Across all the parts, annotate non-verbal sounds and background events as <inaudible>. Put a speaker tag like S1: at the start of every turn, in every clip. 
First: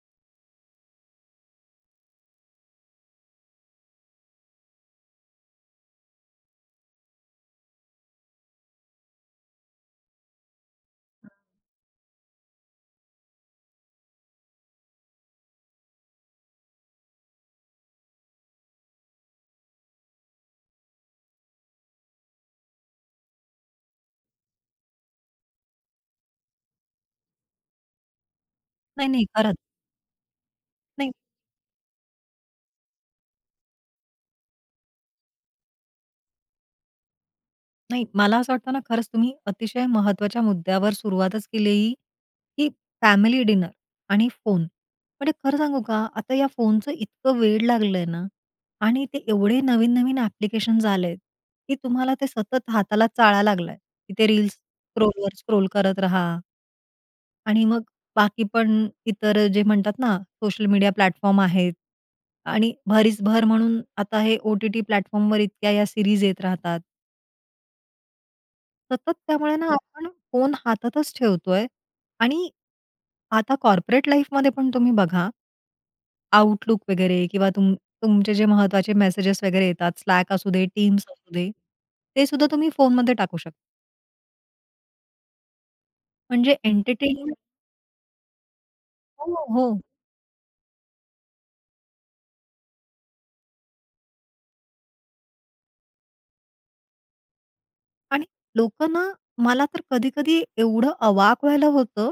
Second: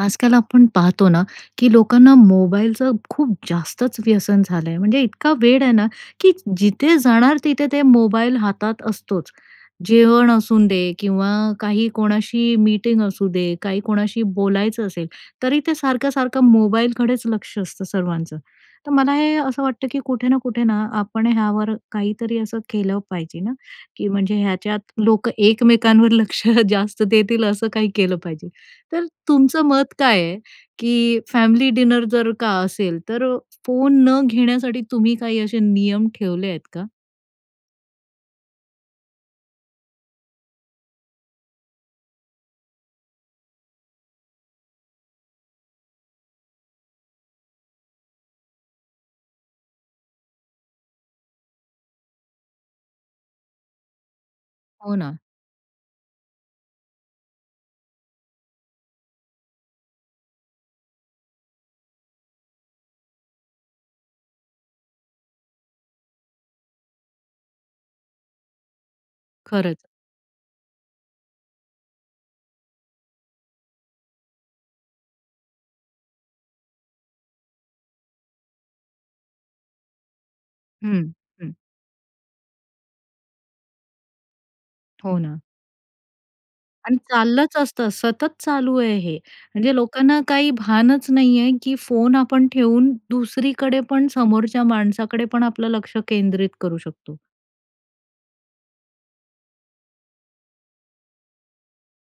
S1: आजकाल आपण पाहतो ना, की लोकांना मोबाईलचं खूप जास्तच व्यसन झालं आहे, म्हणजे इतका वेड आहे ना, की जिथे जाणार तिथे ते मोबाईल हातात असतोच. जेवण असून दे किंवा काही कोणाशी मीटिंग असू दे, काही कोणाशी बोलायचं असेल, तरी ते सारखं-सारखं मोबालकडेच लक्ष असतं सर्वांचं. तर मला हे असं वाटतं की कुठे ना कुठे ना, आपण ह्यावर काहीतरी असं केलं पाहिजे ना, की म्हणजे ह्याच्यात लोक एकमेकांवर लक्ष जास्त देतील असं काही केलं पाहिजे. तर
S2: नाही-नाही करत.
S1: तुमचं मत काय आहे
S2: नाही.
S1: की फॅमिली डिनर जर का असेल, तर फोन न घेण्यासाठी तुम्ही काही असे नियम ठेवले आहेत का?
S2: नाही, मला असं वाटतं ना, खरंच तुम्ही अतिशय महत्त्वाच्या मुद्द्यावर सुरुवातच केलेली की फॅमिली डिनर आणि फोन. म्हणजे खरं सांगू का? आता या फोनचं इतकं वेड लागलं आहे ना आणि ते एवढे नवीन-नवीन ॲप्लिकेशन्स आलेत, की तुम्हाला ते सतत हाताला चाळा लागला आहे की ते रील्स
S1: हो ना.
S2: स्क्रोलवर स्क्रोल करत रहा. आणि मग बाकी पण इतर जे म्हणतात ना, सोशल मीडिया प्लॅटफॉर्म आहेत आणि भरीसभर म्हणून आता, हे ओ-टी-टी प्लॅटफॉर्मवर इतक्या या सीरीज येत राहतात. सतत त्यामुळे ना
S1: खरंच.
S2: आपण फोन हातातच ठेवतो आहे आणि आता कॉर्पोरेट लाईफमध्ये पण तुम्ही बघा. आउटलुक वगैरे किंवा तुम तुमचे जे महत्त्वाचे मेसेज वगैरे येतात, स्लॅक असू दे, टीम्स
S1: हं,
S2: असू दे
S1: हं.
S2: ते सुद्धा तुम्ही फोनमध्ये टाकू शकता.
S1: हो ना.
S2: म्हणजे
S1: आणि
S2: एन्टरटेनमेंट.
S1: चाललंच असतं, सतत चालू आहे हे.
S2: हो,
S1: म्हणजे
S2: हो.
S1: लोकांना काही भानच नाहीये, की फोन आपण ठेवून दुसरीकडे पण समोरच्या माणसाकडे पण आपलं लक्ष केंद्रित करू शकतो.
S2: आणि लोकं ना मला तर कधी-कधी एवढं अवाक व्हायला होतं,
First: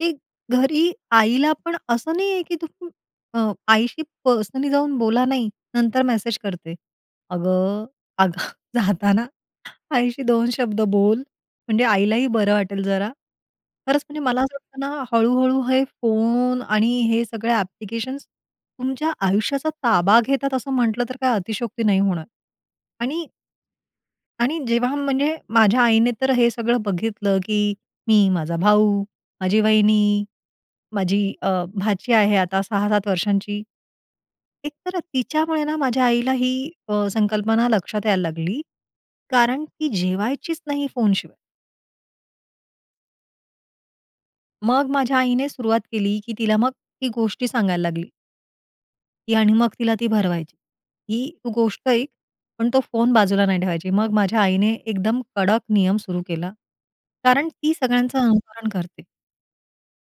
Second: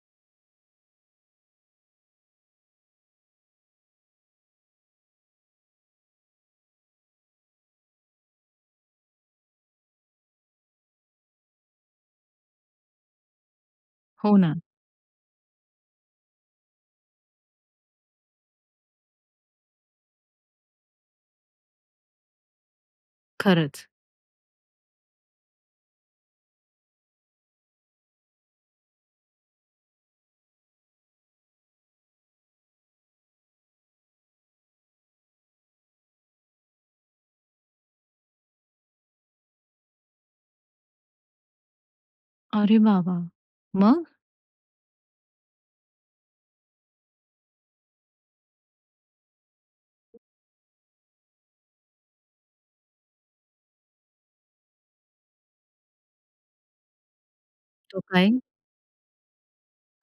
S2: की घरी आईला पण असं नाही आहे की तू अ, आईशी पर्सनली जाऊन बोला. नाही, नंतर मेसेज करते. अगं, अगं जाताना <chuckles> आईशी दोन शब्द बोल म्हणजे आईलाही बरं वाटेल जरा. खरंच म्हणजे
S1: हो
S2: मला असं
S1: ना.
S2: वाटतं ना, हळूहळू हे फोन आणि हे सगळे ॲप्लिकेशन्स तुमच्या आयुष्याचा ताबा घेतात. असं म्हटलं तर काही अतिशयोक्ती नाही होणार आणि
S1: खरंच.
S2: आणि जेव्हा म्हणजे माझ्या आईने तर हे सगळं बघितलं, की मी, माझा भाऊ, माझी वाहिनी, माझी अ, भाची आहे आता 6-7 वर्षांची. एक तर तिच्यामुळे ना, माझ्या आईला ही अ, संकल्पना लक्षात यायला लागली. कारण ती जेवायचीच नाही फोनशिवाय.
S1: अरे बाबा! मग?
S2: मग माझ्या आईने सुरुवात केली, की तिला मग ती गोष्टी सांगायला लागली. ती आणि मग तिला ती भरवायची. ही तू गोष्ट ऐक पण तो फोन बाजूला नाही ठेवायची. मग माझ्या आईने एकदम कडक नियम सुरू केला, कारण ती
S1: तो
S2: सगळ्यांचं
S1: काय?
S2: अनुकरण करते.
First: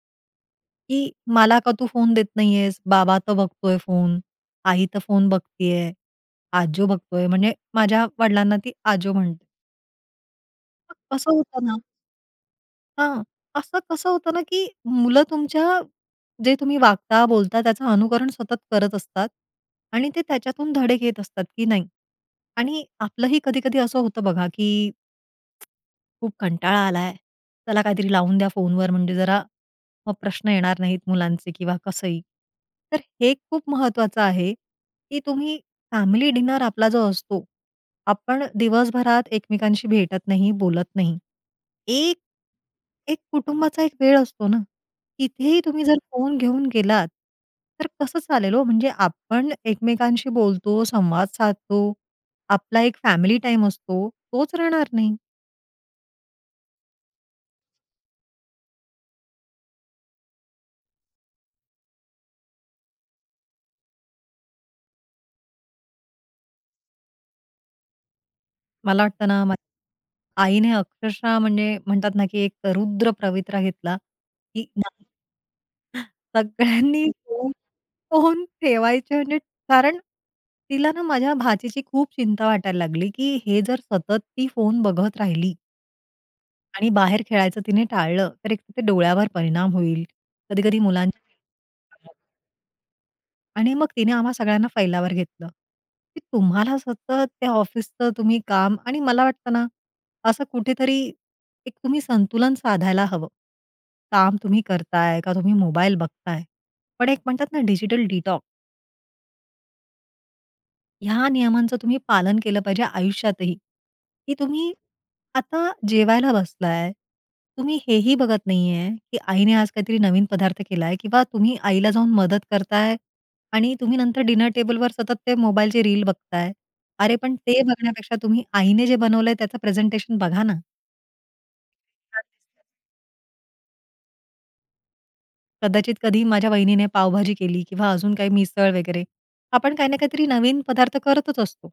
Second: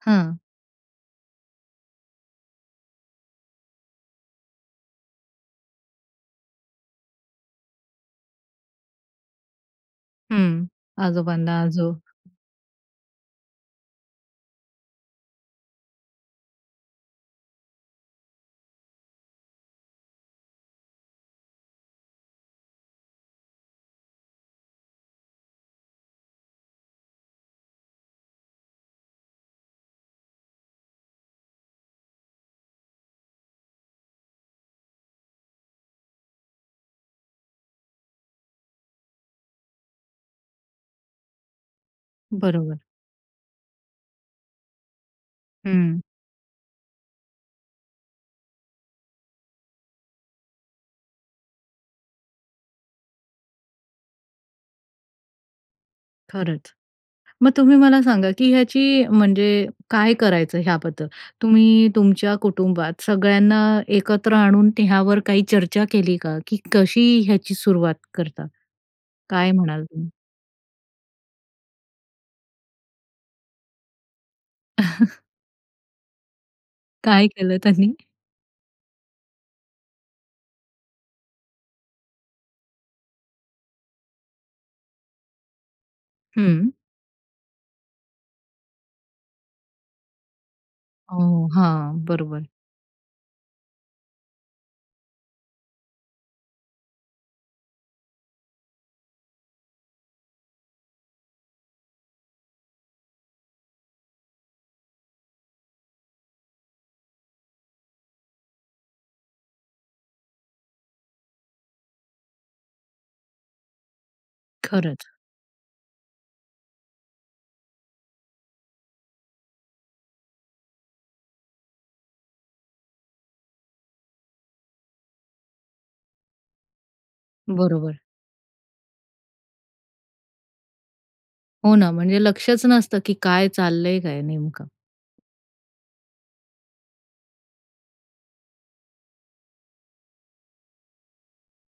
S1: हं.
S2: की मला का तू फोन देत नाही आहेस? बाबा तर बघतोय फोन, आई तर फोन बघती आहे, आजो बघतोय म्हणजे माझ्या वडिलांना ती आजो म्हणते.
S1: हं,
S2: मग कसं
S1: आजोबांना
S2: होतं ना
S1: जो.
S2: हां, असं कसं होतं ना, की मुलं तुमच्या जे तुम्ही वागता, बोलता त्याचं अनुकरण सतत करत असतात. आणि ते त्याच्यातून धडे घेत असतात की नाही आणि आपलंही कधी, कधी असं होतं बघा की <tsk> खूप कंटाळा आलाय. चला काहीतरी लावून द्या फोनवर, म्हणजे जरा मग प्रश्न येणार नाहीत मुलांचे किंवा कसंही. तर हे खूप महत्त्वाचं आहे, की तुम्ही फॅमिली डिनर आपला जो असतो, आपण दिवसभरात एकमेकांशी भेटत नाही, बोलत नाही. एक
S1: बरोबर.
S2: एक कुटुंबाचा एक वेळ असतो ना, तिथेही तुम्ही जर
S1: हं.
S2: फोन घेऊन गेलात तर कसं चालेल हो? म्हणजे आपण एकमेकांशी बोलतो, संवाद साधतो, आपला एक फॅमिली टाईम असतो, तोच राहणार नाही.
S1: खरंच. मग तुम्ही मला सांगा, की ह्याची म्हणजे काय करायचं, ह्याबद्दल तुम्ही तुमच्या कुटुंबात सगळ्यांना एकत्र आणून ह्यावर काही चर्चा केली का, की कशी ह्याची सुरुवात करता?
S2: मला वाटत ना
S1: काय
S2: म
S1: म्हणाल तुम्ही?
S2: आईने अक्षरशः म्हणजे म्हणतात ना, की एक रुद्र पवित्रा घेतला की <unintelligible>
S1: <chuckles>
S2: <chuckles> सगळ्यांनी
S1: काय केलं त्यांनी?
S2: फोन ठेवायचे म्हणजे कारण तिला ना, माझ्या भाचीची खूप चिंता वाटायला लागली, की हे जर सतत ती फोन बघत राहिली
S1: हं.
S2: आणि बाहेर खेळायचं तिने टाळलं, तर एक डोळ्यावर परिणाम होईल. कधी-कधी
S1: अ,
S2: मुलांच्या
S1: हां, बरोबर.
S2: आणि मग तिने आम्हा सगळ्यांना फैलावर घेतलं, की तुम्हाला सतत त्या ऑफिसचं तुम्ही काम आणि मला वाटतं ना असं कुठेतरी एक तुम्ही संतुलन साधायला हवं. काम तुम्ही करताय का, तुम्ही मोबाईल बघताय? पण एक म्हणतात ना डिजिटल डिटॉक्स. ह्या नियमांचं तुम्ही पालन केलं पाहिजे आयुष्यात ही की तुम्ही
S1: खरंच.
S2: आता जेवायला बसला आहे, तुम्ही हे ही बघत नाही आहे की आईने आज काहीतरी नवीन पदार्थ केला आहे किंवा तुम्ही आईला जाऊन मदत करता आहे आणि तुम्ही नंतर डिनर टेबलवर सतत ते मोबाईलचे रील बघता आहे. अरे! पण ते
S1: बरोबर.
S2: बघण्यापेक्षा तुम्ही आईने जे बनवलं आहे, त्याचं प्रेझेंटेशन बघा ना.
S1: हो ना, म्हणजे
S2: <unintelligible>
S1: लक्षच नसतं की काय चाललं आहे काय नेमकं?
S2: कदाचित कधी माझ्या वहिनीने पावभाजी केली किंवा अजून काही मिसळ वगैरे, आपण काही ना काहीतरी नवीन पदार्थ करतच असतो.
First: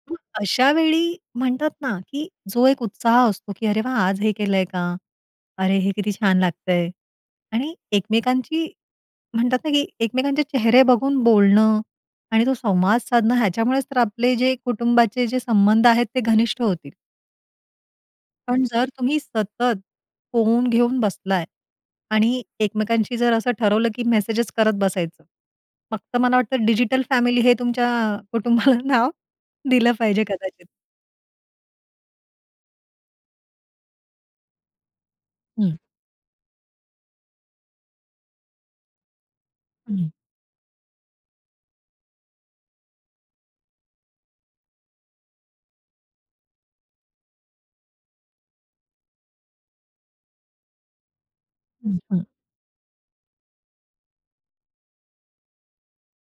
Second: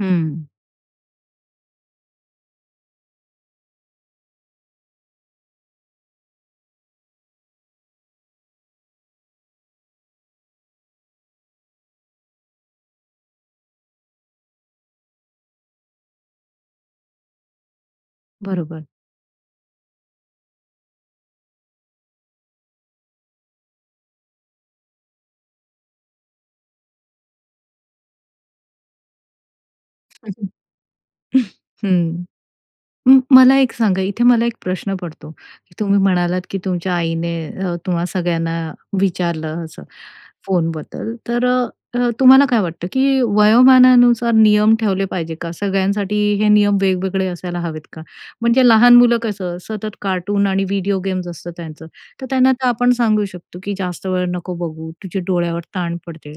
S1: हं.
S2: अशा वेळी म्हणतात ना, की जो एक उत्साह असतो की "अरे वाह! आज हे केलं आहे का? अरे! हे किती छान लागतं आहे" आणि एकमेकांची म्हणतात ना की एकमेकांचे चेहरे बघून बोलणं आणि तो संवाद साधणं, ह्याच्यामुळेच तर आपले जे कुटुंबाचे जे संबंध आहेत, ते घनिष्ठ होतील. पण
S1: बरोबर.
S2: जर तुम्ही सतत फोन घेऊन बसला आहे आणि एकमेकांशी जर असं ठरवलं, की मेसेज करत बसायचं, फक्त मला वाटतं डिजिटल फॅमिली हे तुमच्या कुटुंबाला नाव दिलं पाहिजे
S1: <unintelligible>
S2: कदाचित.
S1: <chuckles> हं. मग मला एक सांगा. इथे मला एक प्रश्न पडतो
S2: हं.
S1: की तुम्ही म्हणालात, की तुमच्या आईने अ, तुम्हा सगळ्यांना विचारलं असं,
S2: हं.
S1: फोनबद्दल. तर तुम्हाला काय वाटतं? की वयोमानानुसार नियम ठेवले पाहिजे का? सगळ्यांसाठी हे नियम वेगवेगळे असायला हवेत का? म्हणजे लहान मुलं कसं, सतत कार्टून आणि व्हिडिओ गेम्स असतात त्यांचं,
S2: हं. हं.
S1: तर त्यांना तर आपण सांगू शकतो की जास्त वेळ नको बघू, तुझ्या डोळ्यावर ताण पडते.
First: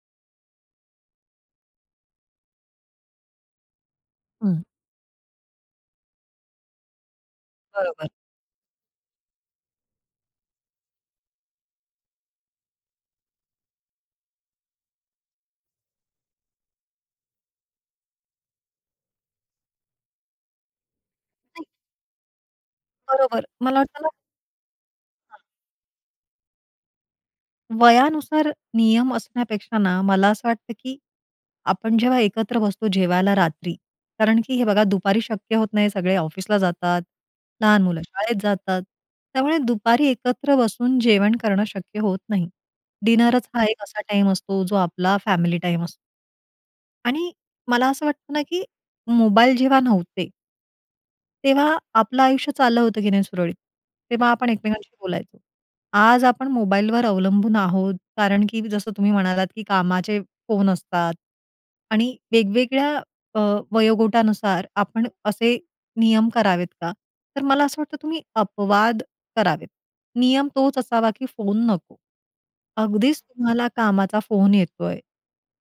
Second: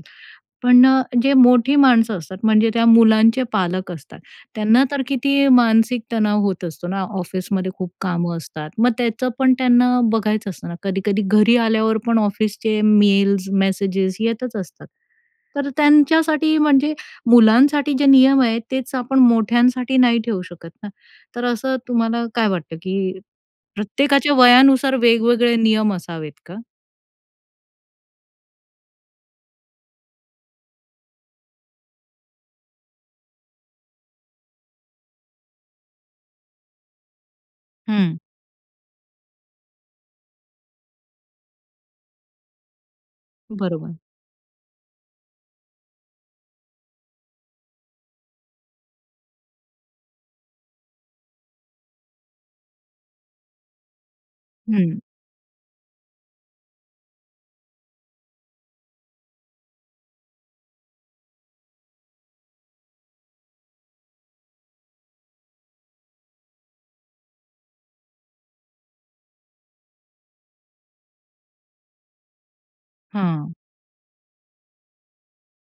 S1: पण अ, जे मोठी माणसं असतात, म्हणजे त्या मुलांचे पालक असतात,
S2: हं.
S1: त्यांना तर किती मानसिक तणाव होत असतो ना? ऑफिसमध्ये खूप
S2: बरोबर.
S1: कामं असतात, मग त्याचं पण त्यांना बघायचं असतं ना. कधी-कधी घरी आल्यावर पण ऑफिसचे मेल्स, मेसेजेस येतच असतात. तर त्यांच्यासाठी, म्हणजे मुलांसाठी जे नियम आहेत, तेच आपण मोठ्यांसाठी नाही ठेवू शकत ना. तर असं तुम्हाला काय वाटतं की
S2: बरोबर, मला वाटतं ना
S1: प्रत्येकाच्या वयानुसार वेगवेगळे नियम असावेत का?
S2: वयानुसार नियम असण्यापेक्षा ना, मला असं वाटतं की आपण जेव्हा एकत्र बसतो जेवायला रात्री, कारण की हे बघा दुपारी शक्य होत नाही. सगळे ऑफिसला जातात, लहान मुलं
S1: हं.
S2: शाळेत जातात. त्यामुळे दुपारी एकत्र बसून जेवण करणं शक्य होत नाही. डिनरच हा एक
S1: बरोबर.
S2: असा टाईम असतो, जो आपला फॅमिली टाईम असतो. आणि मला असं वाटतं ना, की मोबाईल जेव्हा नव्हते तेव्हा आपलं आयुष्य चाललं होतं की नाही सुरळीत? तेव्हा आपण एकमेकांशी
S1: हं.
S2: बोलायचो. आज आपण मोबाईलवर अवलंबून आहोत, कारण की जसं तुम्ही म्हणालात की कामाचे फोन असतात आणि वेगवेगळ्या अ, वयोगटानुसार आपण असे नियम करावेत का? तर मला असं वाटतं, तुम्ही अपवाद करावेत. नियम तोच असावा की फोन नको. अगदीच
S1: हां.
S2: तुम्हाला कामाचा फोन येतो आहे,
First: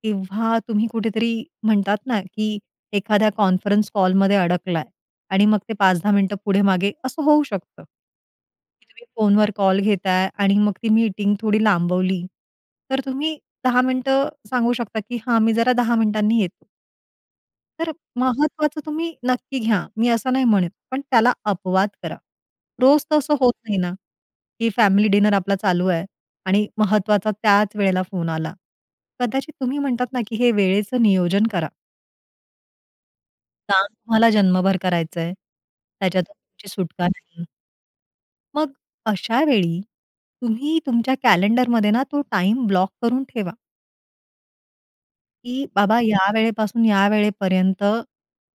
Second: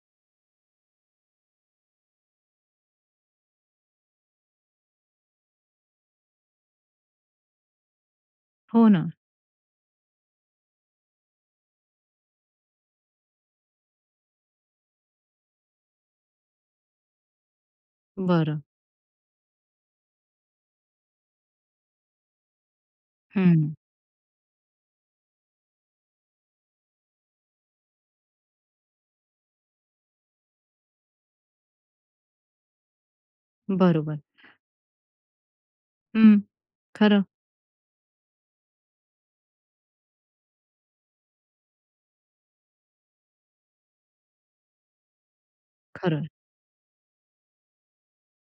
S2: तेव्हा तुम्ही कुठेतरी म्हणतात ना, की एखाद्या कॉन्फरन्स कॉलमध्ये अडकला आहे आणि मग ते 5:00-10:00 मिनिटं पुढे मागे, असं होऊ शकतं की
S1: हो ना.
S2: तुम्ही फोनवर कॉल घेता आहे आणि मग ती मीटिंग थोडी लांबवली, तर तुम्ही 10:00 मिनिटं सांगू शकता की हां, मी जरा 10:00 मिनिटांनी येतो. तर
S1: बरं.
S2: महत्त्वाचं तुम्ही नक्की घ्या, मी असं नाही म्हणत, पण त्याला अपवाद करा. रोज तसं होत
S1: हं.
S2: नाही ना, की फॅमिली डिनर आपला चालू आहे आणि महत्त्वाचा त्याच वेळेला फोन आला. कदाचित तुम्ही म्हणतात ना, की हे वेळेचं नियोजन करा. काम
S1: बरोबर.
S2: तुम्हाला जन्मभर करायचंय, त्याच्यातून
S1: हं,
S2: तुमची सुटका
S1: खरं.
S2: नाही. मग अशा वेळी तुम्ही तुमच्या कॅलेंडरमध्ये ना, तो टाइम ब्लॉक करून ठेवा. की बाबा,
S1: खरंय.
S2: या वेळेपासून या वेळेपर्यंत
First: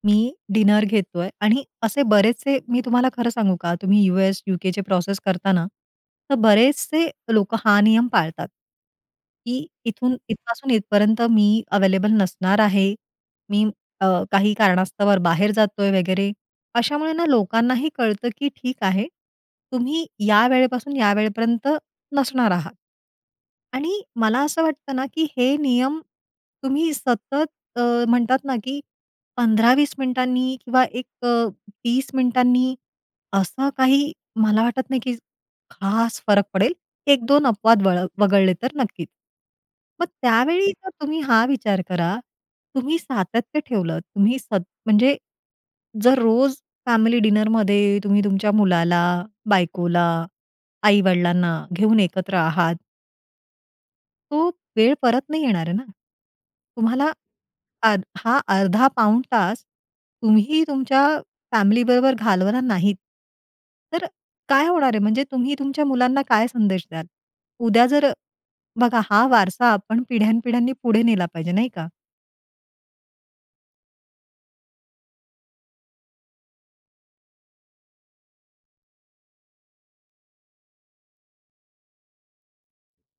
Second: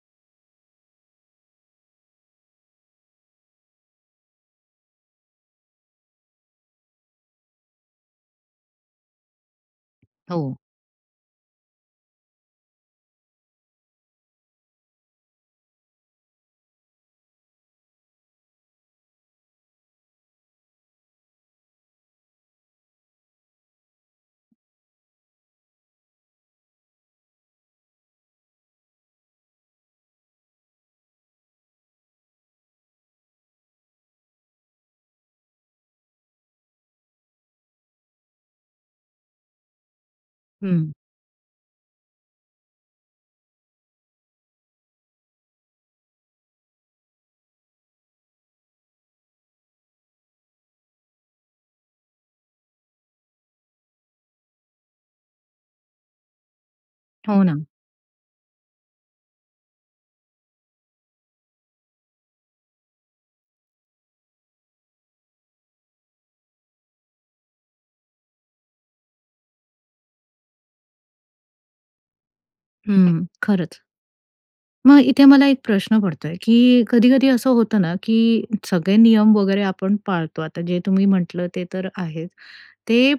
S2: मी डिनर घेतोय आणि असे बरेचसे मी तुम्हाला खरं सांगू का? तुम्ही US, UK चे प्रोसेस करता ना, तर बरेचसे लोकं हा नियम पाळतात की इथून
S1: हो.
S2: इथपासून इथपर्यंत मी अवेलेबल नसणार आहे. मी अ, काही कारणास्तव बाहेर जातोय वगैरे, अशामुळे ना लोकांनाही कळतं की ठीक आहे, तुम्ही या वेळेपासून या वेळेपर्यंत नसणार आहात आणि मला असं वाटतं ना, की हे नियम तुम्ही सतत अ, म्हणतात ना की 15-20 मिनिटांनी किंवा एक, 30 मिनिटांनी, असं काही मला वाटत नाही की खास फरक पडेल, 1-2 अपवाद वळ वगळले तर नक्कीच. मग त्यावेळी जर
S1: हं.
S2: तुम्ही हा विचार करा, तुम्ही सातत्य ठेवलं तुम्ही सत म्हणजे जर रोज फॅमिली डिनरमध्ये तुम्ही तुमच्या मुलाला, बायकोला, आई-वडिलांना घेऊन एकत्र आहात. तो वेळ परत नाही येणार आहे ना? तुम्हाला
S1: हो, ना.
S2: अध हा अर्धा-पाऊण तास तुम्ही तुमच्या फॅमिलीबरोबर घालवणार नाहीत, तर काय होणार आहे? म्हणजे तुम्ही तुमच्या मुलांना काय संदेश द्याल? उद्या जर बघा हा वारसा आपण पिढ्यान-पिढ्यांनी पुढे नेला पाहिजे नाही का?
S1: हं, खरंच. मग इथे मला एक प्रश्न पडतोय, की कधी-कधी असं होतं ना, की सगळे नियम वगैरे आपण पाळतो. आता जे तुम्ही म्हटलं ते तर आहेच. ते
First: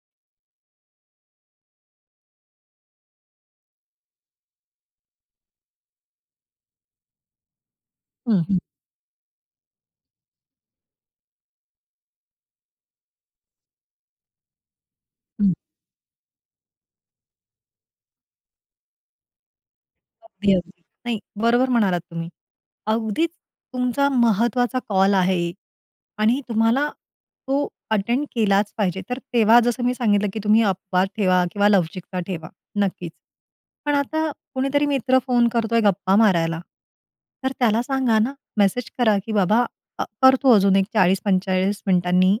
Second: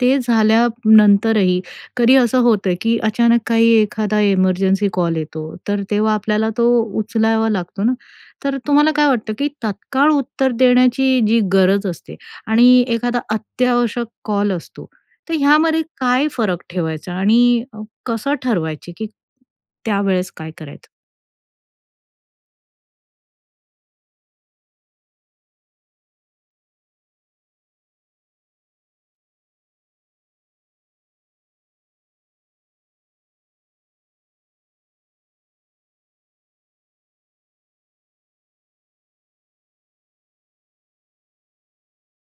S1: ते झाल्यानंतरही कधी असं होतं, की अचानक काही एखादा इमर्जन्सी कॉल येतो. तर तेव्हा आपल्याला तो उचलावा लागतो ना,
S2: हं,
S1: तर
S2: हं.
S1: तुम्हाला काय वाटतं, की तात्काळ उत्तर देण्याची जी गरज असते आणि एखादा अत्यावश्यक कॉल असतो. तर
S2: हं.
S1: ह्यामध्ये काय फरक ठेवायचा आणि अ, कसं ठरवायचे, की त्यावेळेस काय
S2: अगदी, अगदी.
S1: करायचं?
S2: नाही, बरोबर म्हणालात तुम्ही. अगदीच, तुमचा महत्त्वाचा कॉल आहे आणि तुम्हाला तो अटेंड केलाच पाहिजे, तर तेव्हा जसं मी सांगितलं, की तुम्ही अपवाद ठेवा किंवा लवचिकता ठेवा. नक्कीच. पण आता कुणीतरी मित्र फोन करतोय गप्पा मारायला, तर त्याला सांगा ना, मेसेज करा की "बाबा, अ, करतो अजून एक 40-45 मिनिटांनी,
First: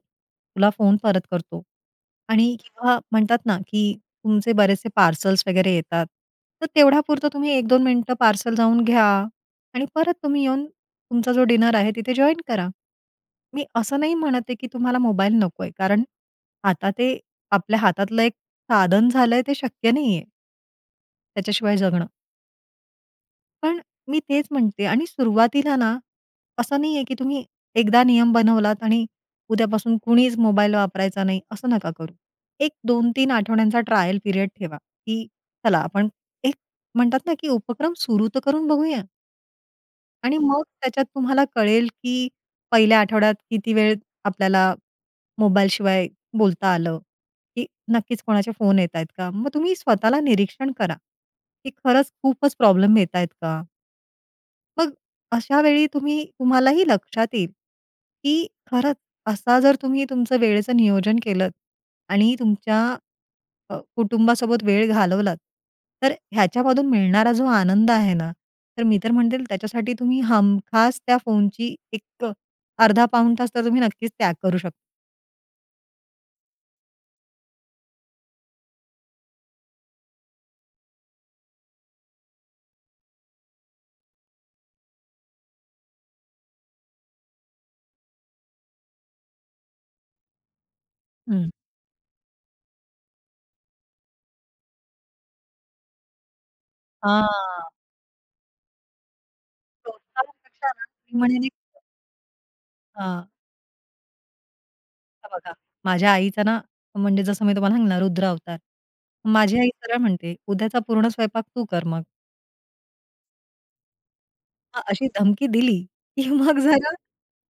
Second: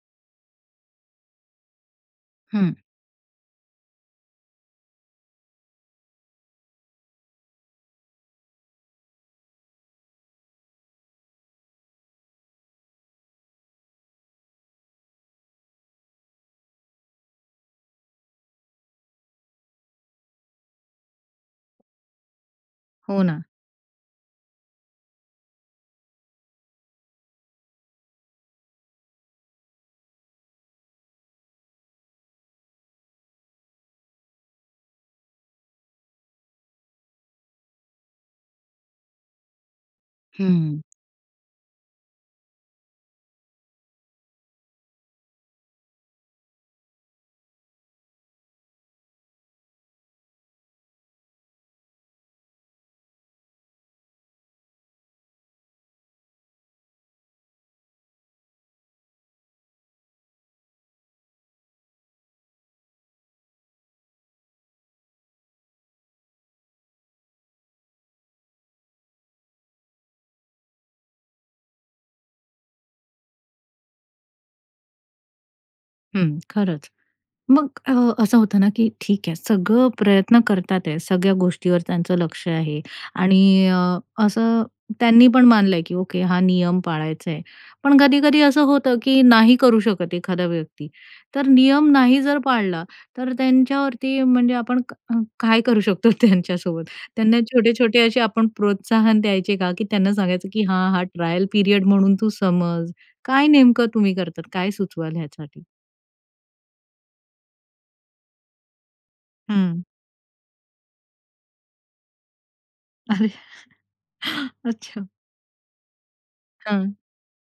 S2: तुला फोन परत करतो" आणि
S1: हं.
S2: किंवा म्हणतात ना, की तुमचे बरेचसे पार्सल्स वगैरे येतात, तर तेवढ्यापुरतं तुम्ही 1-2 मिनिटं पार्सल जाऊन घ्या आणि परत तुम्ही येऊन तुमचा जो डिनर आहे तिथे जॉइन करा. मी असं नाही म्हणत आहे, की तुम्हाला मोबाईल नकोय. कारण, आता ते आपल्या हातातलं एक साधन झालंय, ते शक्य नाही आहे त्याच्याशिवाय जगणं.
S1: हो, ना.
S2: पण, मी तेच म्हणते आणि सुरुवातीला ना, असं नाहीये, की तुम्ही एकदा नियम बनवलात आणि उद्यापासून कुणीच मोबाईल वापरायचा नाही असं नका करू. एक 2-3 आठवड्यांचा ट्रायल पिरियड ठेवा, की चला आपण एक म्हणतात ना, की उपक्रम सुरू तर करून बघूया. आणि
S1: हं,
S2: मग
S1: हं.
S2: त्याच्यात तुम्हाला कळेल, की पहिल्या आठवड्यात किती वेळ आपल्याला मोबाईल शिवाय बोलता आलं? की नक्कीच कोणाचे फोन येत आहेत का? मग तुम्ही स्वतःला निरीक्षण करा, की खरंच खूपच प्रॉब्लेम येत आहेत का? मग अ, अशा वेळी तुम्ही तुम्हालाही लक्षात येईल, की खरंच असा जर तुम्ही तुमचं वेळेचं नियोजन केलंत आणि तुमच्या अ, कुटुंबासोबत वेळ घालवलात, तर अ, ह्याच्यामधून मिळणारा जो आनंद आहे ना, तर मी तर म्हणते त्याच्यासाठी तुम्ही हमखास त्या फोनची एक अ, अर्धा-पाऊण तास तर तुम्ही नक्कीच त्याग करू शकता.
S1: हं, खरंच. मग अ, असं होतं ना, की ठीक आहे, सगळं प्रयत्न करत आहेत, सगळ्या गोष्टीवर त्यांचं लक्ष आहे आणि अ, असं त्यांनी पण मानलं आहे, की "ओके, हा नियम पाळायचा आहे." पण कधी-कधी असं होतं, की नाही करू शकत एखादा व्यक्ती. तर
S2: हं.
S1: नियम नाही जर पाळला, तर अ, त्यांच्यावरती म्हणजे आपण का अ, काय करू शकतो त्यांच्यासोबत. त्यांना
S2: हां.
S1: छोटे-छोटे असे आपण प्रोत्साहन द्यायचे का? की
S2: <unintelligible>
S1: त्यांना सांगायचं, की
S2: पेक्षा ना,
S1: हां, हा
S2: मी म्हणेन
S1: ट्रायल
S2: एक
S1: पीरियड म्हणून तू समज.
S2: हां.
S1: काय नेमकं तुम्ही करतात? काय सुचवाल
S2: आता बघा,
S1: ह्यासाठी?
S2: माझ्या आईचा ना, म्हणजे जसं मी तुम्हाला सांगितलं ना रुद्रावतार. माझी आई
S1: हं.
S2: सरळ म्हणते, "उद्याचा पूर्ण स्वयंपाक तू कर मग."
S1: अरे
S2: अ, अ,
S1: अच्छा.
S2: अशी धमकी दिली, की मग जरा
S1: हां.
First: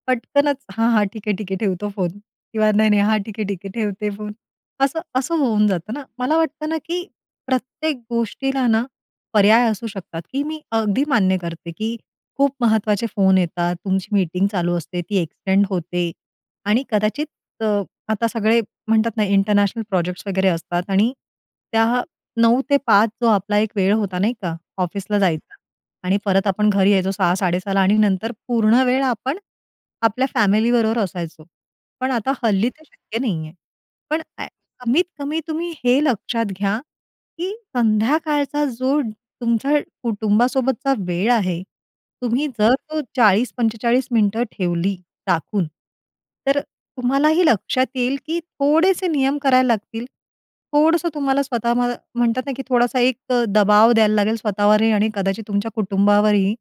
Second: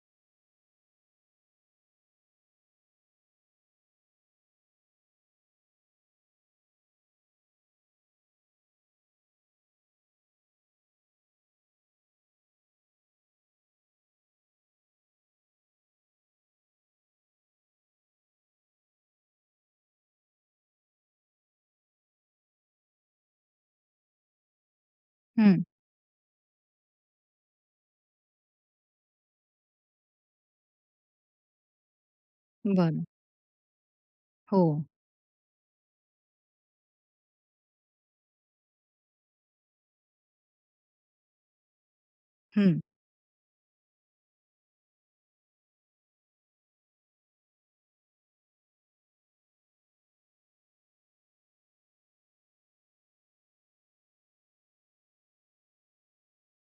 S2: पटकनच, "हां, हां, ठीक आहे, ठीक आहे, ठेवतो फोन" किंवा "नाही, नाही. हां, ठीक आहे, ठीक आहे ठेवते फोन." असं असं होऊन जातं ना. मला वाटतं ना, की प्रत्येक गोष्टीला ना, पर्याय असू शकतात की मी अगदी मान्य करते, की खूप महत्त्वाचे फोन येतात, तुमची मीटिंग चालू असते ती एक्सटेंड होते आणि कदाचित अ, आता सगळे म्हणतात ना इंटरनॅशनल प्रोजेक्ट्स वगैरे असतात आणि त्या 9:00-5:00 जो आपला एक वेळ होता नाही का, ऑफिसला जायचा
S1: हं.
S2: आणि परत आपण घरी यायचो 6:00-6:30ला आणि नंतर पूर्ण वेळ आपण आपल्या फॅमिली बरोबर असायचो. पण आता हल्ली ते
S1: बरं.
S2: शक्य नाहीये. पण का
S1: हो.
S2: कमीत-कमी तुम्ही हे लक्षात घ्या, की संध्याकाळचा जो तुमच्या कुटुंबासोबतचा वेळ आहे. तुम्ही जर
S1: हं.
S2: तो 40-45 मिनिटं ठेवली राखून, तर अ, तुम्हालाही लक्षात येईल, की थोडेसे नियम करायला लागतील. थोडंसं तुम्हाला स्वतः म्ह म्हणतात ना, की थोडासा एक अ, दबाव द्यायला लागेल स्वतःवरही आणि कदाचित तुमच्या कुटुंबावरही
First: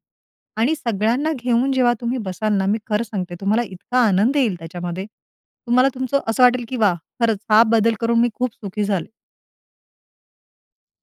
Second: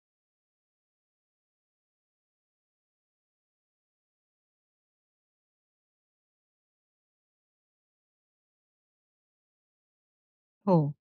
S2: आणि सगळ्यांना घेऊन, जेव्हा तुम्ही बसाल ना, मी खरं सांगते तुम्हाला इतका आनंद येईल त्याच्यामध्ये. तुम्हाला तुमचं असं वाटेल, की "वाह! खरंच हा, बदल करून मी खूप सुखी झाले."
S1: हो.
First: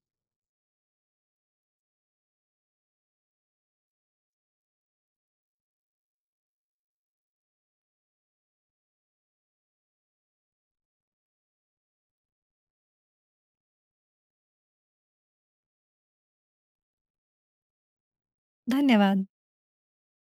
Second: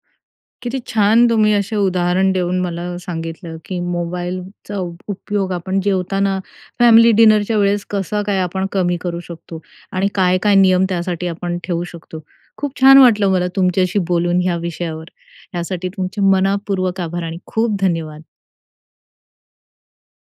S1: किती छान तुम्ही असे उदाहरण देऊन मला सांगितलं, की मोबाईलचा उपयोग आपण जेवताना फॅमिली डिनरच्या वेळेस कसं काय आपण कमी करू शकतो आणि काय, काय नियम त्यासाठी आपण ठेवू शकतो. खूप छान वाटलं मला तुमच्याशी बोलून ह्या विषयावर. यासाठी तुमचे मनःपूर्वक आभार आणि खूप धन्यवाद.
S2: धन्यवाद.